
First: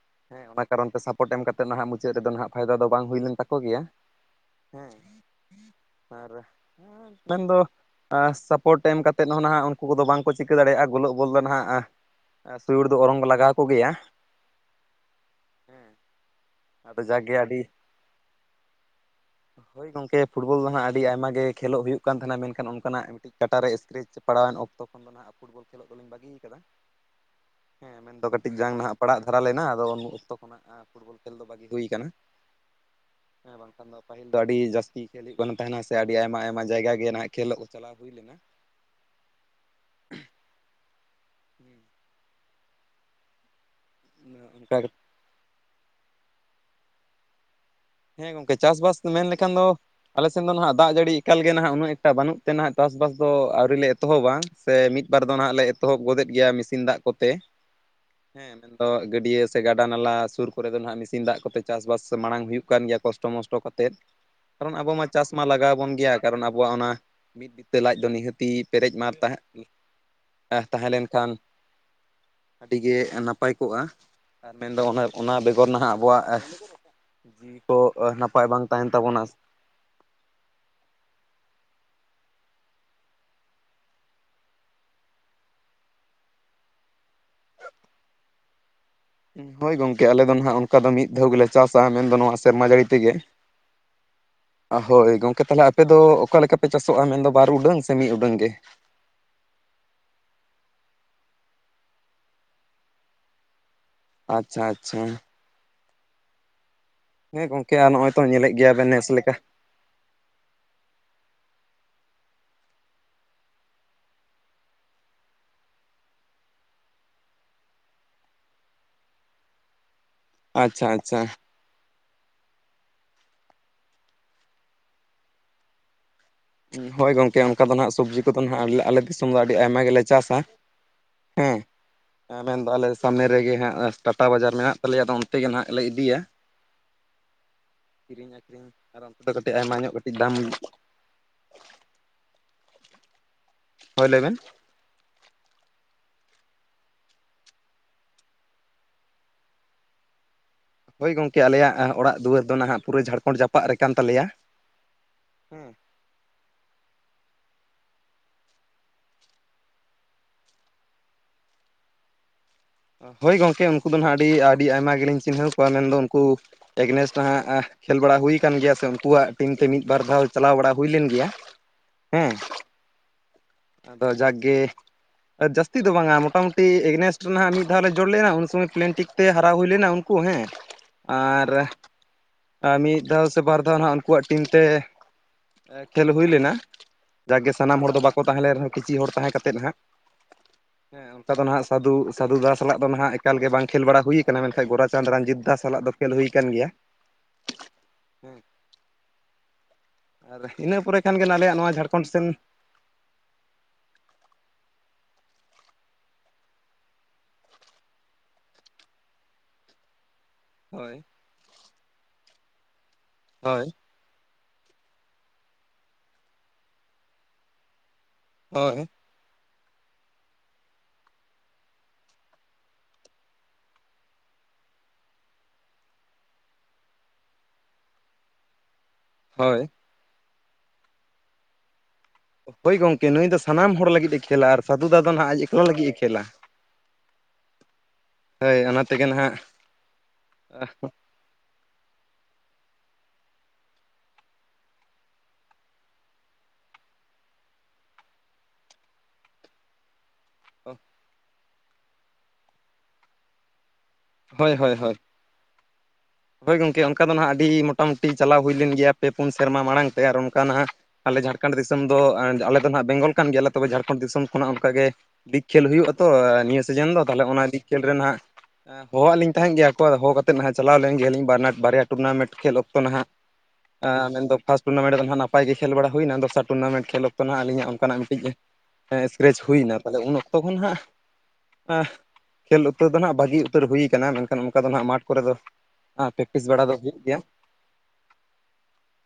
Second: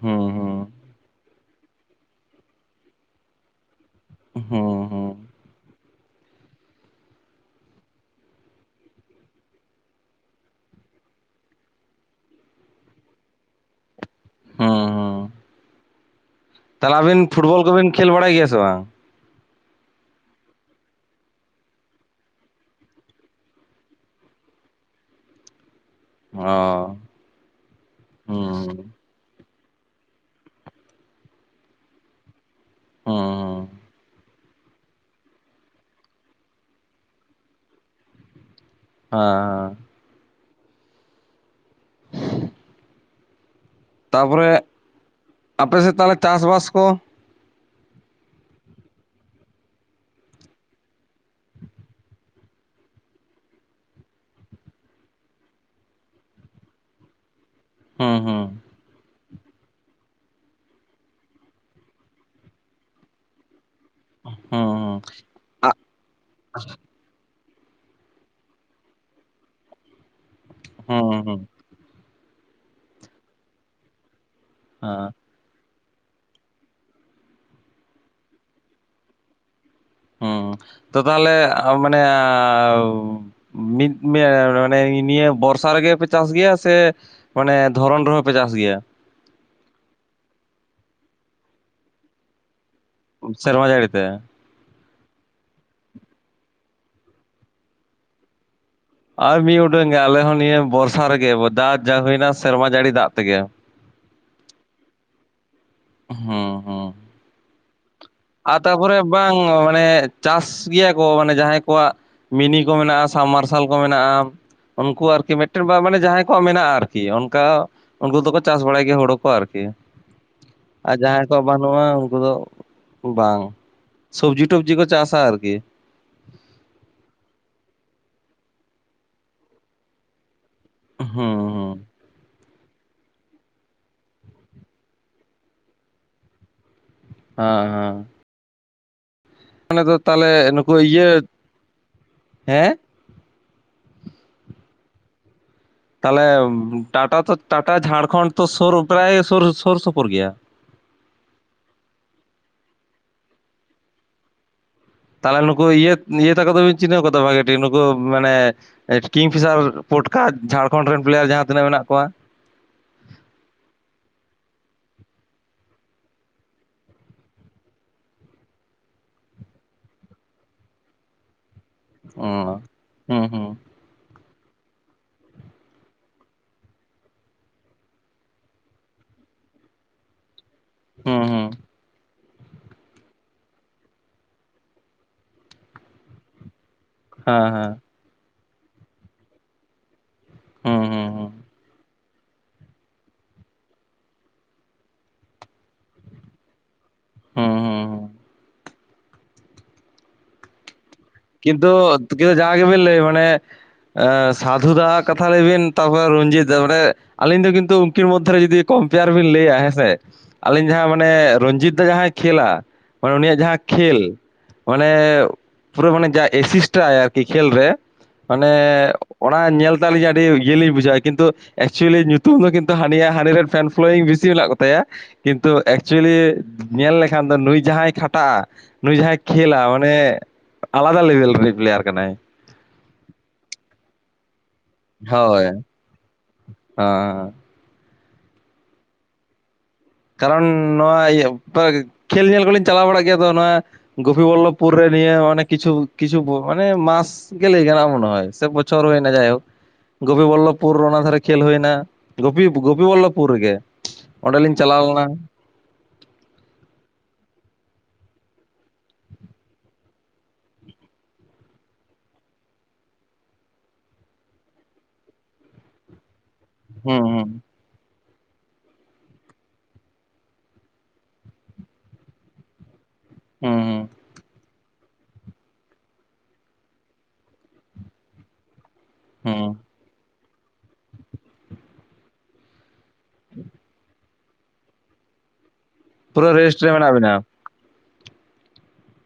ᱦᱩᱸ ᱦᱮᱸ ᱚᱱᱟ ᱦᱩᱸ ᱠᱟᱨᱚᱱ ᱛᱮ ᱥᱟᱯᱳᱨᱴ ᱮᱢ ᱠᱟᱛᱮᱫ ᱱᱟᱦᱟᱜ ᱢᱩᱪᱟᱹᱫ ᱨᱮᱫᱚ ᱦᱟᱸᱜ ᱯᱷᱟᱭᱫᱟ ᱫᱚ ᱵᱟᱝ ᱦᱩᱭ ᱞᱮᱱ ᱛᱟᱠᱚ ᱜᱮᱭᱟ᱾ ᱦᱩᱸ ᱦᱩᱸ ᱦᱮᱸᱼᱼ ᱟᱨ ᱢᱮᱱᱫᱚ ᱥᱟᱯᱳᱨᱴ ᱮᱢ ᱠᱟᱛᱮᱫ ᱦᱚᱸ ᱱᱟᱦᱟᱜᱼᱼ ᱩᱱᱠᱩ ᱠᱚᱫᱚ ᱵᱟᱝᱠᱚ ᱪᱤᱠᱟᱹ ᱫᱟᱲᱮᱭᱟᱜᱼᱟ ᱜᱚᱞᱚᱜ ᱵᱚᱞ ᱫᱚ ᱱᱟᱦᱟᱜ ᱥᱩᱭᱩᱲ ᱫᱚ ᱚᱨᱚᱝ ᱞᱟᱜᱟᱣ ᱟᱠᱚ ᱜᱮᱭᱟ᱾ ᱦᱮᱸ ᱦᱮᱸ ᱦᱮᱸ ᱛᱟᱦᱚᱞᱮ ᱟᱫᱚ ᱟᱵᱤᱱ ᱡᱟᱜᱮ ᱟᱹᱰᱤ ᱯᱷᱩᱴᱵᱚᱞ ᱠᱚᱵᱤᱱ ᱠᱷᱮᱞ ᱵᱟᱲᱟᱭ ᱜᱮᱭᱟ ᱥᱮ ᱵᱟᱝ? ᱦᱳᱭ ᱜᱚᱢᱠᱮ ᱯᱷᱩᱴᱵᱚᱞ ᱫᱚ ᱱᱟᱦᱟᱜ ᱟᱹᱰᱤ ᱟᱭᱢᱟ ᱜᱮ ᱠᱷᱮᱞᱚᱜ ᱦᱩᱭᱩᱜ ᱠᱟᱱ ᱛᱟᱦᱮᱱᱟ ᱢᱮᱱᱠᱷᱟᱱ ᱚᱱᱠᱟᱱᱟᱜᱼᱼ ᱠᱟᱹᱴᱤᱡ ᱠᱟᱴᱟ ᱨᱮ ᱤᱥᱠᱨᱮᱪ ᱯᱟᱲᱟᱣᱮᱱ ᱚᱠᱛᱚ ᱠᱷᱚᱱ ᱫᱚ ᱦᱟᱸᱜ ᱯᱷᱩᱴᱵᱚᱞ ᱠᱷᱮᱞᱳᱜ ᱫᱚᱞᱤᱧ ᱵᱟᱹᱜᱤᱭ ᱚ ᱟᱠᱟᱫᱟ᱾ ᱦᱮᱸ ᱢᱮᱱᱫᱚ ᱦᱩᱸ ᱠᱟᱹᱴᱤᱡ ᱡᱟᱝ ᱦᱩᱸ ᱱᱟᱦ ᱯᱟᱲᱟᱜ ᱫᱷᱟᱨᱟ ᱞᱮᱱᱟ ᱟᱫᱚ ᱩᱱ ᱚᱠᱛᱚ ᱠᱷᱚ ᱜᱮᱱᱟᱜᱼᱼ ᱯᱷᱩᱴᱵᱚᱞ ᱠᱷᱮᱞ ᱫᱚ ᱵᱷᱟᱜᱤ ᱦᱩᱭ ᱟᱠᱟᱱᱟ ᱦᱮᱸ ᱦᱩᱸ ᱵᱟᱝᱠᱷᱟᱱ ᱫᱚ ᱯᱟᱹᱦᱤᱞᱼᱼ ᱟᱹᱰᱤ ᱡᱟᱹᱥᱛᱤ ᱠᱷᱮᱞ ᱦᱩᱭᱩᱜ ᱛᱟᱦᱮᱱᱟ ᱥᱮ ᱟᱹᱰᱤ ᱟᱭᱢᱟᱼ ᱟᱭᱢᱟ ᱡᱟᱭᱜᱟ ᱜᱮ ᱱᱟᱦᱟᱜ ᱠᱷᱮᱞᱳᱜ ᱪᱟᱞᱟᱣ ᱦᱩᱭ ᱞᱮᱱᱟ ᱾ ᱦᱸᱻ [INAUDIBLE] [INAUDIBLE] ᱛᱟᱯᱚᱨᱮ ᱚᱱᱠᱟ ᱟᱯᱮᱥᱮᱫ ᱛᱟᱦᱚᱞᱮ ᱪᱟᱥ ᱵᱟᱥ ᱠᱚᱼᱼ ᱦᱮᱸ ᱜᱚᱝᱠᱮ ᱪᱟᱥᱵᱟᱥ ᱫᱚ ᱢᱮᱱ ᱞᱮᱠᱷᱟᱱ ᱫᱚᱼᱼ ᱟᱞᱮ ᱥᱮᱱ ᱫᱚ ᱱᱟᱦᱟᱜ ᱫᱟᱜ ᱡᱟᱹᱲᱤ ᱮᱠᱟᱞ ᱜᱮ ᱱᱟᱦᱟᱜ ᱩᱱᱟᱹᱜ ᱮᱠᱴᱟ ᱵᱟᱹᱱᱩᱜ ᱛᱮ ᱱᱟᱦᱱᱟᱜ ᱪᱟᱥᱵᱟᱥ ᱫᱚ ᱟᱹᱣᱨᱤᱞᱮ ᱮᱛᱚᱦᱚᱵᱟ᱾ ᱥᱮ ᱢᱤᱫ ᱵᱟᱨ ᱫᱚ ᱱᱟᱦᱟᱜ ᱞᱮ ᱮᱛᱚᱦᱚᱵ ᱜᱚᱫᱮᱫ ᱜᱮᱭᱟ ᱢᱮᱥᱤᱱ ᱫᱟᱜ ᱠᱚᱛᱮ᱾ [INAUDIBLE] ᱦᱮᱸ ᱢᱮᱱᱫᱚ ᱜᱟᱹᱰᱭᱟᱹ ᱥᱮ ᱜᱟᱰᱟ ᱱᱟᱞᱟ ᱥᱩᱨ ᱠᱚᱨᱮ ᱫᱚ ᱱᱟᱜ ᱢᱮᱥᱤᱱ ᱫᱟᱜ ᱠᱚᱛᱮ ᱪᱟᱥᱵᱟᱥ ᱢᱟᱲᱟᱝ ᱦᱩᱭᱩᱜᱼᱼ ᱠᱟᱱ ᱜᱮᱭᱟ ᱠᱚᱥᱴᱚ ᱢᱚᱥᱴᱚ ᱠᱟᱛᱮᱫ ᱦᱩᱸ ᱠᱟᱨᱚᱱ ᱟᱵᱚ ᱦᱩᱸ ᱢᱟ ᱪᱟᱥ ᱢᱟ ᱞᱟᱜᱟᱣ ᱟᱜ ᱵᱚᱱ ᱜᱮᱭᱟ ᱠᱟᱨᱚᱱ ᱟᱵᱚᱣᱟᱜ ᱚᱱᱟ ᱢᱤᱫ ᱵᱤᱛᱟᱹ ᱞᱟᱡ ᱫᱚ ᱱᱤᱦᱟᱹᱛᱤ ᱯᱮᱨᱮᱡ ᱢᱟᱨ ᱛᱟᱸᱦᱮᱸᱫᱼᱼ ᱛᱟᱦᱮᱸ ᱦᱩᱸ ᱞᱮᱱᱠᱷᱟᱱ ᱦᱩᱸ ᱟᱹᱰᱤᱜᱮ ᱱᱟᱯᱟᱭ ᱠᱚᱜᱼᱟ᱾ ᱟᱨ ᱢᱮᱱᱫᱚ ᱚᱱᱟ ᱦᱮᱸ ᱚᱱᱟ ᱵᱮᱜᱚᱨ ᱱᱟᱦᱟᱜ ᱟᱵᱚᱣᱟᱜ ᱡᱤᱣᱤ ᱠᱚ ᱱᱟᱯᱟᱭ ᱵᱟᱝ ᱛᱟᱦᱮᱱ ᱛᱟᱵᱚᱱᱟ᱾ ᱦᱩᱸ ᱛᱚ ᱛᱟᱦᱞᱮ ᱢᱟᱱᱮ ᱢᱤᱫ ᱢᱟᱱᱮ ᱱᱤᱭᱟᱹ ᱵᱚᱨᱥᱟ ᱨᱮᱜᱮ ᱯᱮ ᱪᱟᱥ ᱜᱮᱭᱟ ᱥᱮ? ᱢᱟᱱᱮ ᱫᱷᱚᱨᱚᱱ ᱨᱮᱦᱚᱸ ᱯᱮ ᱪᱟᱥ ᱜᱮᱭᱟ᱾ ᱦᱳᱭ ᱜᱚᱢᱠᱮ ᱟᱞᱮ ᱫᱚ ᱱᱟᱦᱟᱜ ᱚᱱᱠᱟ ᱫᱚ ᱢᱤᱫ ᱫᱷᱟᱣ ᱜᱮᱞᱮ ᱪᱟᱥᱟᱼᱟ ᱢᱮᱱᱫᱚ ᱱᱚᱣᱟ ᱥᱮᱨᱢᱟ ᱡᱟᱹᱲᱤ ᱛᱮᱜᱮ ᱥᱮᱨᱢᱟ ᱡᱟᱹᱲᱤ ᱛᱮ ᱾ ᱦᱳᱭ ᱜᱚᱝᱠᱮ ᱛᱟᱦᱚᱞᱮ ᱟᱯᱮ ᱫᱚ ᱚᱠᱟ ᱞᱮᱠᱟᱯᱮ ᱪᱟᱥᱚᱜᱼᱟ ᱢᱮᱱᱫᱚ ᱵᱟᱨ ᱩᱰᱟᱹᱝ ᱥᱮ ᱢᱤᱫ ᱩᱰᱟᱹᱝ ᱜᱮ? ᱟᱨ ᱢᱤᱫ ᱩᱰᱟᱹᱝ ᱜᱮ ᱟᱞᱮ ᱦᱚᱸ ᱱᱤᱭᱟᱹ ᱵᱚᱨᱥᱟ ᱨᱮᱜᱮ ᱫᱟᱜ ᱡᱟ ᱦᱩᱭᱱᱟ ᱥᱮᱨᱢᱟ ᱡᱟᱹᱲᱤ ᱫᱟᱜ ᱛᱮᱜᱮ᱾ [UNINTELLIGIBLE] ᱟᱪᱪᱷᱟ ᱟᱪᱪᱷᱟ᱾ ᱦᱩᱸ ᱦᱩᱸ᱾ ᱦᱮᱸ ᱜᱚᱝᱠᱮ ᱟᱨ ᱱᱚᱜᱚᱭ ᱛᱚ ᱧᱮᱞᱮᱫ ᱟ ᱜᱮᱭᱟᱵᱮᱱ ᱛᱟᱯᱚᱨᱮ ᱱᱮᱥ ᱞᱮᱠᱟ ᱵᱟᱝ ᱢᱟᱱᱮ ᱪᱟᱥ ᱜᱮᱭᱟ ᱠᱚ ᱢᱟᱱᱮ ᱡᱟᱦᱟᱸᱭ ᱠᱚᱣᱟᱜ ᱢᱤᱱᱤ ᱠᱚ ᱢᱮᱱᱟᱜᱼᱟ ᱥᱟᱵᱽ ᱢᱟᱨᱥᱟᱞ ᱠᱚ ᱢᱮᱱᱟᱜᱼᱟ ᱾ ᱩᱱᱠᱩ ᱟᱨᱠᱤ ᱢᱤᱫᱴᱮᱱ ᱢᱟᱱᱮ ᱡᱟᱦᱟᱸᱭ ᱠᱚᱣᱟᱜ ᱢᱮᱱᱟᱜᱼᱟ ᱟᱨᱠᱤ ᱚᱱᱠᱟ ᱩᱱᱠᱩ ᱫᱚᱠᱚ ᱪᱟᱥ ᱵᱟᱲᱟᱭ ᱜᱮᱭᱟ ᱦᱳᱲᱳ ᱠᱚ ᱟᱨᱠᱤ ᱟᱪᱪᱷᱟ ᱟᱨ ᱟᱪᱪᱷᱟ ᱡᱟᱦᱟᱸᱭ ᱠᱚᱣᱟᱜ ᱵᱟᱹᱱᱩᱜᱼᱟ ᱩᱱᱠᱩ ᱫᱚᱼᱼ ᱵᱟᱝ ᱥᱚᱵᱡᱤ-ᱴᱚᱵᱡᱤ ᱠᱚ ᱪᱟᱥᱟ ᱟᱨᱠᱤ, ᱦᱳᱭ ᱜᱚᱝᱠᱮ ᱚᱱᱠᱟ ᱫᱚ ᱱᱟᱜ ᱥᱚᱵᱽᱡᱤ ᱠᱚᱫᱚ ᱦᱟᱸᱜ ᱟᱞᱮ ᱫᱤᱥᱚᱢ ᱫᱚ ᱟᱹᱰᱤ ᱟᱭᱢᱟ ᱜᱮᱞᱮ ᱪᱟᱥᱟ᱾ ᱦᱩᱸ ᱢᱮᱱᱫᱚ ᱟᱞᱮ ᱥᱟᱢᱱᱮ ᱨᱮᱜᱮ ᱦᱟᱸᱜ ᱴᱟᱴᱟ ᱵᱟᱡᱟᱨ ᱢᱮᱱᱟᱜ ᱛᱟᱞᱮᱭᱟ ᱟᱫᱚ ᱚᱱᱛᱮᱜᱮ ᱱᱟᱦᱟᱜ ᱞᱮ ᱤᱫᱤᱭᱟ᱾ ᱦᱮᱸ ᱦᱮᱸ [UNINTELLIGIBLE] ᱟᱭᱢᱟ ᱚᱱᱟ ᱫᱚ ᱧᱚᱜ ᱠᱟᱹᱴᱤᱡ ᱛᱟᱦᱚᱞᱮ ᱫᱟᱢ ᱱᱩᱠᱩ ᱤᱭᱟᱹ ᱦᱮᱸ ᱦᱳᱭ ᱞᱟᱹᱭᱵᱮᱱ᱾ ᱛᱟᱦᱚᱞᱮ ᱴᱟᱴᱟ ᱛᱚ ᱴᱟᱴᱟ ᱡᱷᱟᱲᱠᱷᱚᱱᱰ ᱛᱚ ᱥᱳᱨ ᱯᱨᱟᱭ ᱥᱨ-ᱥᱳᱯᱳᱨ ᱜᱮᱭᱟ᱾ ᱦᱳᱭ ᱜᱚᱢᱠᱮ ᱟᱞᱮᱭᱟᱜ ᱚᱲᱟᱜ ᱫᱩᱣᱟᱹᱨ ᱫᱚ ᱱᱟᱦᱟᱜ ᱯᱩᱨᱟᱹ ᱡᱷᱟᱲᱠᱷᱚᱸᱰ ᱡᱟᱯᱟᱜ ᱨᱮ ᱠᱟᱱ ᱛᱟᱞᱮᱭᱟ᱾ ᱛᱟᱦᱚᱞᱮ ᱱᱩᱠᱩ ᱦᱮᱸ ᱤᱭᱟᱹ ᱤᱭᱟᱹ ᱛᱟᱠᱚ ᱫᱚᱵᱤᱱ ᱪᱤᱱᱦᱟᱹᱣ ᱠᱚᱣᱟ ᱵᱷᱟᱜᱤ ᱴᱷᱤᱠ ᱱᱩᱠᱩ ᱢᱟᱱᱮ ᱠᱤᱝ ᱯᱷᱤᱥᱟᱨ ᱯᱚᱴᱠᱟ ᱡᱷᱟᱲᱠᱷᱚᱸᱰ ᱨᱮᱱ ᱯᱞᱮᱭᱟᱨ ᱡᱟᱦᱟᱸ ᱛᱤᱱᱟᱹᱜ ᱢᱮᱱᱟᱜ ᱠᱚᱣᱟ᱾ ᱦᱳᱭ ᱜᱚᱝᱠᱮ ᱩᱱᱠᱩ ᱫᱚ ᱦᱟᱸᱜ ᱟᱹᱰᱤ ᱟᱹᱰᱤ ᱟᱭᱢᱟ ᱜᱮᱞᱤᱧ ᱪᱤᱱᱦᱟᱹᱣ ᱠᱚᱣᱟ ᱢᱮᱱᱫᱚ ᱩᱱᱠᱩᱼᱼ ᱮᱜᱽᱱᱮᱥ ᱱᱟᱦᱟᱜ ᱠᱷᱮᱞ ᱵᱟᱲᱟ ᱦᱩᱭ ᱟᱠᱟᱱ ᱜᱮᱭᱟ ᱥᱮ ᱩᱱᱠᱩᱣᱟᱜ ᱴᱤᱢ ᱛᱮ ᱢᱤᱫ ᱵᱟᱨ ᱫᱷᱟᱣ ᱪᱟᱞᱟᱣ ᱵᱟᱲᱟ ᱦᱩᱭ ᱞᱮᱱ ᱜᱮᱭᱟ ᱾ ᱚᱻ ᱦᱮᱸ ᱦᱮᱸ ᱟᱫᱚ ᱡᱟᱜᱠᱜᱮᱼᱼ ᱟᱨ ᱡᱟᱹᱥᱛᱤ ᱫᱚ ᱵᱟᱝᱟ ᱢᱚᱴᱟᱢᱩᱴᱤ ᱮᱜᱽᱱᱮᱥᱴ ᱨᱮ ᱦᱟᱜ ᱢᱤᱫ ᱫᱷᱟᱣ ᱞᱮ ᱡᱚᱲ ᱞᱮᱱᱟ ᱩᱱ ᱥᱚᱢᱚᱭ ᱯᱞᱮᱱᱴᱤᱠ ᱛᱮ ᱦᱟᱨᱟᱣ ᱦᱩᱭ ᱞᱮᱱᱟ ᱩᱱᱠᱩ ᱦᱮᱸ ᱦᱩᱸ ᱦᱩᱸ ᱟᱨ ᱟᱨ ᱢᱤᱫ ᱫᱷᱟᱣ ᱥᱮ ᱵᱟᱨ ᱫᱷᱟᱣ ᱱᱟᱦᱟᱜ ᱩᱱᱠᱩᱣᱟᱜ ᱴᱤᱢ ᱛᱮ ᱠᱷᱮᱞ ᱦᱩᱭ ᱞᱮᱱᱟ᱾ ᱦᱮᱸ ᱡᱟᱜᱠᱜᱮ ᱦᱮᱸ ᱥᱟᱱᱟᱢ ᱦᱚᱲ ᱫᱚ ᱵᱟᱠᱚ ᱛᱟᱦᱮᱸ ᱞᱮᱱ ᱨᱮᱦᱚᱸ ᱠᱤᱪᱷᱤᱩ ᱦᱚᱲ ᱛᱟᱦᱮᱸ ᱠᱟᱛᱮᱫ ᱦᱟᱸᱜ᱾ ᱦᱩᱸ ᱦᱮᱸ ᱦᱩᱸ ᱦᱩᱸ ᱚᱱᱠᱟ ᱫᱚ ᱱᱟᱦᱟᱜ ᱥᱟᱫᱷᱩᱼᱼ ᱥᱟᱫᱷᱩ ᱫᱟ ᱥᱟᱞᱟᱜ ᱫᱚ ᱱᱟᱦᱟᱜ ᱮᱠᱟᱞ ᱜᱮ ᱵᱟᱝ ᱠᱷᱮᱞ ᱵᱟᱲᱟ ᱦᱩᱭᱟ ᱠᱟᱱᱟ ᱢᱮᱱᱠᱷᱟᱱ ᱜᱳᱨᱟᱪᱟᱸᱫᱽ ᱨᱚᱧᱡᱤᱛ ᱫᱟ ᱥᱟᱞᱟᱜ ᱫᱚ ᱠᱷᱮᱞ ᱦᱩᱭ ᱟᱠᱟᱱ ᱜᱮᱭᱟ᱾ ᱦᱩᱸ ᱦᱩᱸ ᱦᱩᱸ ᱟᱫᱚ ᱤᱱᱟᱹ ᱯᱚᱨᱮᱼᱼ ᱠᱷᱟᱱ ᱜᱮ ᱟᱞᱮᱭᱟᱜ ᱠᱤᱱᱛᱩ ᱱᱚᱣᱟ ᱡᱷᱟᱲᱠᱷᱚᱸᱰ ᱥᱮᱱᱼᱼ ᱠᱤᱱᱛᱩ ᱡᱟᱦᱟᱸ ᱜᱮᱵᱤᱱ ᱞᱟᱹᱭ ᱢᱟᱱᱮ ᱥᱟᱫᱷᱩ ᱫᱟ ᱦᱟᱜ ᱠᱟᱛᱷᱟ ᱞᱟᱹᱭ ᱵᱤᱱ ᱛᱟᱨᱯᱚᱨ ᱨᱚᱱᱡᱤᱛ ᱫ ᱢᱟᱱᱮᱼᱼ ᱟᱹᱞᱤᱧ ᱫᱚ ᱠᱤᱱᱛᱩ ᱩᱱᱠᱤᱱ ᱢᱚᱫᱽᱫᱷᱮ ᱨᱮ ᱡᱩᱫᱤ ᱠᱚᱢᱯᱮᱭᱟᱨ ᱵᱤᱱ ᱞᱟᱹᱭᱟ ᱦᱮᱸ ᱥᱮᱼᱼᱼ ᱟᱹᱞᱤᱧ ᱡᱟᱦᱟᱸ ᱦᱳᱭ ᱢᱟᱱᱮ ᱨᱚᱧᱡᱤᱛ ᱫᱟ ᱡᱟᱦᱟᱸᱭ ᱠᱷᱮᱞᱟ ᱢᱟᱱᱮ ᱩᱱᱤᱭᱟᱜ ᱡᱟᱦᱟᱸ ᱦᱳᱭ ᱠᱷᱮᱞᱼᱼᱼ ᱢᱟᱱᱮ ᱯᱩᱨᱟᱹ ᱢᱟᱱᱮ ᱡᱟᱦᱟᱸ ᱮᱥᱤᱥᱴᱟᱭ ᱟᱨᱠᱤ ᱠᱷᱮᱞ ᱨᱮ ᱢᱟᱱᱮᱼᱼᱼ ᱦᱳᱭ ᱚᱱᱟ ᱧᱮᱞᱛᱮ ᱟᱹᱞᱤᱧ ᱟᱹᱰᱤ ᱤᱭᱟᱹᱞᱤᱧ ᱵᱩᱡᱷᱟᱹᱣᱟ ᱠᱤᱱᱛᱩᱼᱼᱼ ᱮᱠᱪᱩᱞᱤ ᱧᱩᱛᱩᱢ ᱫᱚ ᱠᱤᱱᱛᱩ ᱦᱟ. ᱱᱤᱭᱟᱜ ᱦᱟᱱᱤ ᱨᱤᱱ ᱯᱷᱮᱱ ᱯᱷᱳᱞᱳᱭᱤᱝ ᱵᱤᱥᱤ ᱢᱮᱱᱟᱜ ᱠᱚᱛᱟᱭᱟ᱾ ᱠᱤᱱᱛᱩ ᱮᱠᱪᱩᱞᱤ ᱧᱮᱞ ᱞᱮᱠᱷᱟᱱ ᱫᱚ ᱱᱩᱭ ᱡᱟᱦᱟᱸᱭ ᱠᱷᱟᱴᱟᱜᱼᱟ ᱱᱩᱭ ᱡᱟᱦᱟᱸᱭᱼᱼᱼ ᱠᱷᱮᱞᱟ ᱦᱳᱭ ᱢᱟᱱᱮ ᱟᱞᱟᱫᱟ ᱞᱮᱵᱮᱞ ᱨᱮᱱᱤᱡ ᱯᱞᱮᱭᱟᱨ ᱠᱟᱱᱟᱭ᱾ ᱦᱳᱭ ᱜᱚᱝᱠᱮ ᱱᱩᱭ ᱫᱚ ᱥᱟᱱᱟᱢ ᱦᱚᱲ ᱞᱟᱹᱜᱤᱫ ᱮ ᱠᱷᱮᱹᱞᱟ ᱟᱨ ᱥᱟᱹᱫᱷᱩ ᱫᱟ ᱫᱚᱦᱟᱜ ᱟᱡ ᱮᱠᱞᱟ ᱞᱟᱹᱜᱤᱫ ᱮ ᱠᱷᱮᱹᱞᱟ᱾ ᱦᱟ᱾ ᱦᱳᱭ ᱚᱱᱟ ᱛᱮᱜᱮ ᱱᱟᱦᱟᱜ᱾ ᱠᱟᱨᱚᱱ ᱱᱚᱣᱟ ᱤᱭᱟᱹ ᱠᱷᱮᱞ ᱧᱮᱞ ᱠᱚᱞᱤᱧ ᱪᱟᱞᱟᱣ ᱵᱟᱲᱟᱜ ᱜᱮᱭᱟ ᱛᱚ ᱱᱚᱣᱟᱼᱼᱼ ᱜᱩᱯᱤ ᱵᱚᱞᱚᱯᱩᱨ ᱨᱮ ᱱᱤᱭᱟ ᱢᱟᱱᱮ ᱠᱤᱪᱷᱩ ᱠᱤᱪᱷᱩ ᱢᱟᱱᱮ ᱢᱟᱥᱼᱼᱼ ᱜᱮ ᱞᱟᱹᱭ ᱜᱟᱱᱚᱜ ᱟ ᱢᱚᱱᱮ ᱦᱚᱭ ᱥᱮ ᱵᱚᱪᱷᱚᱨ ᱦᱩᱭᱱᱟ ᱡᱟᱭ ᱦᱩᱠ᱾ ᱜᱩᱯᱤ ᱵᱚᱞᱞᱚᱯᱩᱨ ᱨᱮ ᱚᱱᱟ ᱫᱷᱟᱨᱮ ᱠᱷᱮᱞ ᱦᱩᱭᱱᱟ ᱜᱩᱯᱤ ᱜᱩᱯᱤ ᱵᱚᱞᱞᱚᱯᱩᱨ ᱨᱮᱜᱮ᱾ ᱚᱸᱰᱮᱞᱤᱧ ᱦᱳᱭ ᱦᱳᱭ ᱪᱟᱞᱟᱣ ᱦᱳᱭ᱾ ᱞᱮᱱᱟ [INAUDIBLE] ᱦᱳᱭ ᱜᱚᱝᱠᱮ ᱚᱱᱠᱟ ᱫᱚ ᱱᱟᱜ ᱟᱹᱰᱤ ᱢᱚᱴᱟᱢᱩᱴᱤ ᱪᱟᱞᱟᱣ ᱦᱩᱭ ᱞᱮᱱ ᱜᱮᱭᱟ ᱯᱮ ᱯᱩᱱ ᱥᱮᱨᱢᱟ ᱢᱟᱲᱟᱝ ᱛᱮ ᱟᱨ ᱚᱱᱠᱟ ᱱᱟᱦᱟᱜᱼᱼᱼ ᱟᱞᱮ ᱡᱷᱟᱨᱠᱷᱟᱸᱰ ᱫᱤᱥᱚᱢ ᱫᱚ ᱟᱞᱮ ᱫᱚ ᱦᱟᱸᱜ ᱵᱮᱝᱜᱚᱞ ᱠᱟᱱ ᱜᱮᱭᱟᱞᱮ ᱛᱚᱵᱮ ᱡᱷᱟᱨᱠᱷᱚᱸᱰ ᱫᱤᱥᱚᱢ ᱠᱷᱚᱱᱟᱜ ᱚᱱᱠᱟ ᱜᱮᱼᱼᱼ ᱞᱤᱠ ᱠᱷᱮᱞ ᱦᱩᱭᱩᱜ ᱟ ᱛᱚ ᱱᱤᱭᱟᱹ ᱥᱤᱡᱮᱱ ᱫᱚ ᱦᱩᱸ ᱛᱟᱦᱚᱞᱮ ᱦᱩᱸ ᱚᱱᱟ ᱞᱤᱠ ᱠᱷᱮᱞ ᱨᱮᱱᱟᱜᱼᱼᱼ ᱦᱚᱦᱚᱟᱜ ᱞᱤᱧ ᱛᱟᱦᱮᱸᱫ ᱜᱮᱭᱟ ᱠᱚ ᱟᱫᱚ ᱦᱚᱦᱚ ᱠᱟᱛᱮᱫ ᱱᱟᱦᱜ ᱪᱟᱞᱟᱣ ᱞᱮᱱ ᱜᱮᱭᱟᱞᱤᱧ ᱵᱟᱱᱟᱨ ᱵᱟᱨᱭᱟ ᱴᱩᱨᱱᱟᱢᱮᱱᱴ ᱠᱷᱮᱞ ᱚᱠᱛᱚ ᱱᱟᱦᱟᱜ᱾ ᱦᱩᱸ ᱦᱩᱸ᱾ ᱢᱮᱱᱫᱚ ᱯᱷᱟᱥ ᱴᱩᱨᱱᱟᱢᱮᱱᱴ ᱫᱚᱦᱟᱸᱜ ᱱᱟᱯᱟᱭ ᱜᱮ ᱠᱷᱮᱞ ᱵᱟᱲᱟ ᱦᱩᱭᱱᱟ ᱫᱚᱥᱟᱨ ᱴᱩᱨᱱᱟᱢᱮᱱᱴ ᱡᱷᱮᱞ ᱚᱠᱛᱚ ᱱᱟᱦᱟᱜ ᱟ. ᱞᱤᱧᱟᱜ ᱚᱱᱠᱟᱱᱟᱜ ᱢᱤᱫᱤᱡᱼᱼᱼ ᱤᱥᱠᱨᱮᱪ ᱦᱩᱸ ᱦᱩᱭᱱᱟ ᱛᱟᱦᱞᱮ ᱩᱱ ᱚᱠᱛᱚ ᱠᱷᱚᱱ ᱦᱟᱸᱜ ᱠᱷᱮᱞ ᱩᱛᱟᱹᱨ ᱫᱚ ᱦᱜ ᱵᱷᱟᱹᱜᱤᱼᱼᱼ ᱦᱩᱭ ᱟᱠᱟᱱᱟ ᱢᱮᱱᱠᱷᱟᱱ ᱚᱱᱠᱟ ᱫᱚ ᱦᱟᱜ ᱢᱟᱴᱷ ᱠᱚᱨᱮ ᱫᱚᱼᱼᱼ ᱯᱩᱨᱟᱹ ᱨᱮᱥᱴ ᱨᱮ ᱢᱮᱱᱟᱜ ᱵᱤᱱᱟ᱾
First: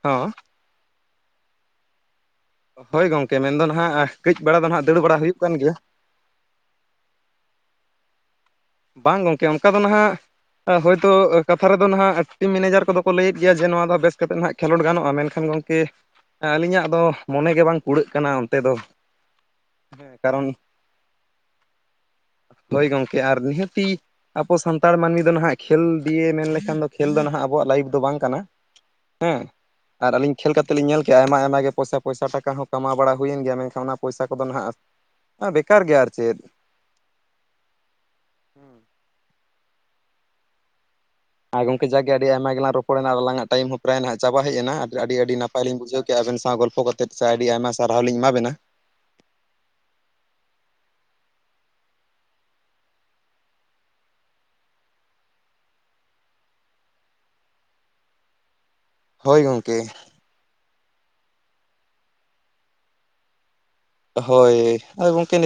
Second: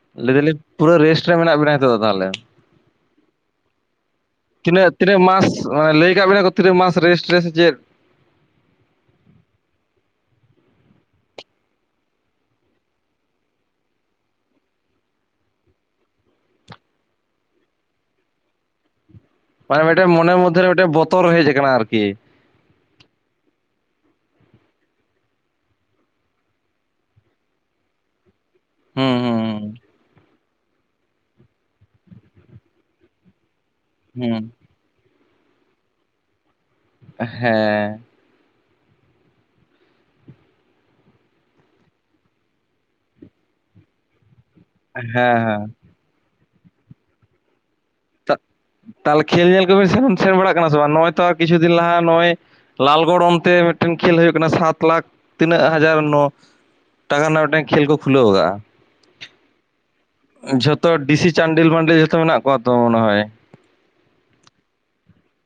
ᱦᱚᱸ ᱞᱟᱹᱭᱫᱟᱞᱤᱧ ᱯᱩᱨᱟᱹ ᱨᱮᱴ ᱨᱮ ᱢᱮᱱᱟᱜ ᱵᱤᱱᱟ ᱱᱤᱛᱚᱜ ᱫᱚ ᱛᱟᱦᱚᱞᱮ? ᱦᱳᱭ ᱜᱚᱝᱠᱮ ᱢᱮᱱ ᱫᱚ ᱱᱟᱦᱟᱜᱼᱼᱼ ᱛᱤᱱᱟᱹᱜ ᱛᱤᱱᱟᱹᱜ ᱢᱟᱥ ᱞᱟᱹᱭ ᱟᱠᱟᱫ ᱵᱤᱱᱟ ᱠᱚ ᱛᱤᱱᱟᱹᱜ ᱢᱟᱥ ᱨᱮᱥᱴ ᱨᱮ ᱥᱮ ᱪᱮᱫ? ᱵᱟᱝ ᱜᱚᱝᱠᱮ ᱚᱱᱠᱟ ᱫᱚ ᱱᱟᱦᱟᱜᱼᱼᱼ ᱦᱳᱭ ᱛᱚ ᱠᱟᱛᱷᱟ ᱨᱮᱫᱚ ᱱᱟᱦᱟᱜ ᱴᱤᱢ ᱢᱮᱱᱮᱡᱟᱨ ᱠᱚᱫᱚ ᱠᱚ ᱞᱟᱹᱭᱮᱫ ᱜᱮᱭᱟ ᱡᱮ ᱱᱚᱣᱟ ᱫᱚ ᱵᱮᱥ ᱠᱟᱛᱮᱫ ᱱᱟᱦᱟᱜᱼᱼᱼ ᱠᱷᱮᱞᱚᱰ ᱜᱟᱱᱚᱜᱼᱟ ᱢᱮᱱᱠᱷᱟᱱ ᱜᱚᱝᱠᱮ ᱟᱹᱞᱤᱧᱟᱜ ᱫᱚ ᱢᱚᱱᱮ ᱜᱮ ᱵᱟᱝ ᱠᱩᱲᱟᱹᱜ ᱠᱟᱱᱟ ᱚᱱᱛᱮ ᱫᱚ᱾ ᱢᱟᱱᱮ ᱢᱤᱫᱴᱟᱝ ᱦᱮᱸ ᱢᱚᱱ ᱠᱟᱨᱚᱱ ᱢᱚᱫᱫᱷᱮ ᱛᱮ ᱢᱤᱫᱴᱟ. ᱝ ᱵᱚᱛᱚᱨ ᱦᱮᱡ ᱟᱠᱟᱱᱟ ᱟᱨᱠᱤ᱾ ᱦᱳᱭ ᱜᱚᱝᱠᱮ ᱟᱨ ᱱᱤᱦᱟᱹᱛᱤᱼᱼᱼ ᱟᱵᱚ ᱥᱟᱱᱛᱟᱲ ᱢᱟᱹᱱᱢᱤ ᱫᱚ ᱱᱟᱦᱟᱜ ᱠᱷᱮᱞ ᱫᱤᱭᱮ ᱢᱮᱱ ᱞᱮᱠᱷᱟᱱ ᱫᱚ ᱠᱷᱮᱞ ᱫᱚ ᱱᱟᱦᱟᱜ ᱟᱵᱚᱣᱟᱜ ᱞᱟᱭᱤᱯᱷ ᱫᱚ ᱵᱟᱝ ᱠᱟᱱᱟ᱾ ᱦᱩᱸ ᱦᱩᱸ ᱦᱚᱸ ᱦᱩᱸ ᱟᱨ ᱟᱹᱞᱤᱧᱼᱼᱼ ᱠᱷᱮᱞ ᱠᱟᱛᱮᱫ ᱞᱤᱧ ᱧᱮᱞ ᱠᱮᱫᱜᱼᱟ ᱟᱭᱢᱟ ᱟᱭᱢᱟ ᱜᱮ ᱯᱚᱭᱥᱟ ᱯᱚᱭᱥᱟ ᱴᱟᱠᱟ ᱦᱚᱸ ᱠᱟᱢᱟᱣ ᱵᱟᱲᱟ ᱦᱩᱭᱮᱱ ᱜᱮᱭᱟ ᱢᱮᱱᱠᱷᱟᱱ ᱚᱱᱟ ᱯᱚᱭᱥᱟ ᱦᱩᱸ ᱠᱚᱫᱚ ᱱᱟᱦᱟᱜᱼᱼᱼ ᱵᱮᱠᱟᱨ ᱜᱮᱭᱟ ᱟᱨ ᱪᱮᱫ᱾ ᱦᱮᱸ᱾ [UNINTELLIGIBLE] ᱟᱨ ᱜᱚᱝᱠᱮ ᱡᱟᱜᱮ ᱟᱹᱰᱤ ᱟᱭᱢᱟ ᱜᱮᱞᱟᱝ ᱨᱚᱯᱚᱲᱮᱱᱟ ᱟᱞᱟᱝᱟᱜ ᱴᱟ. ᱭᱤᱢ ᱦᱚᱸ ᱯᱨᱟᱭ ᱱᱟᱦᱜ ᱪᱟᱵᱟ ᱦᱮᱡ ᱮᱱᱟ ᱦᱮᱸ ᱟᱹᱰᱤ ᱟ. ᱰᱤ ᱦᱮᱸ ᱱᱟᱯᱟᱭ ᱞᱤᱧ ᱵᱩᱡᱷᱟᱹ ᱠᱮᱫᱼᱼᱼ ᱟᱵᱤᱱ ᱥᱟᱶ ᱜᱚᱞᱯᱷᱚ ᱠᱟᱛᱮᱫ ᱥᱮ ᱟᱹᱰᱤ ᱟᱭᱢᱟ ᱥᱟᱨᱦᱟᱣ ᱞᱤᱧ ᱮᱢᱟᱵᱤᱱᱟ᱾ ᱛᱟᱦᱞᱮ ᱠᱷᱮᱞ ᱧᱮᱞ ᱠᱚᱵᱤᱱ ᱥᱮᱱ ᱵᱟᱲᱟᱜ ᱠᱟᱱᱟ ᱥᱮ ᱵᱟᱝ ᱱᱚᱜᱼᱚᱭ ᱛᱚ ᱠᱪᱷᱩ ᱫᱤᱱ ᱞᱟᱦᱟ ᱱᱚᱜᱼᱚᱭᱼᱼᱼ ᱞᱟᱞᱜᱚᱲ ᱚᱱᱛᱮ ᱢᱤᱫᱴᱮᱱ ᱠᱷᱮᱞ ᱦᱩᱭᱩᱜ ᱠᱟᱱᱟ ᱥᱟᱛ ᱞᱟᱠᱷ ᱛᱤᱱᱟᱹᱜ ᱦᱟᱡᱟᱨ ᱱᱚᱼᱼᱼ ᱴᱟᱠᱟ ᱨᱮᱱᱟᱜ ᱢᱤᱫᱴᱟᱝ ᱠᱷᱮᱞ ᱠᱚ ᱠᱷᱩᱞᱟᱹᱣ ᱟᱠᱟᱜᱼᱟ᱾ ᱦᱳᱭ ᱜᱚᱝᱠᱮ᱾ ᱡᱷᱚᱛᱚ ᱰᱤᱥᱤ ᱪᱟᱱᱰᱤᱞ-ᱵᱟᱱᱰᱤᱞ ᱡᱚᱛᱚ ᱢᱮᱱᱟᱜ ᱠᱚᱣᱟ ᱛᱚ ᱢᱚᱱᱮ ᱦᱚᱭ! ᱦᱳᱭ, ᱟᱣᱚ ᱜᱚᱝᱠᱮ ᱱᱤ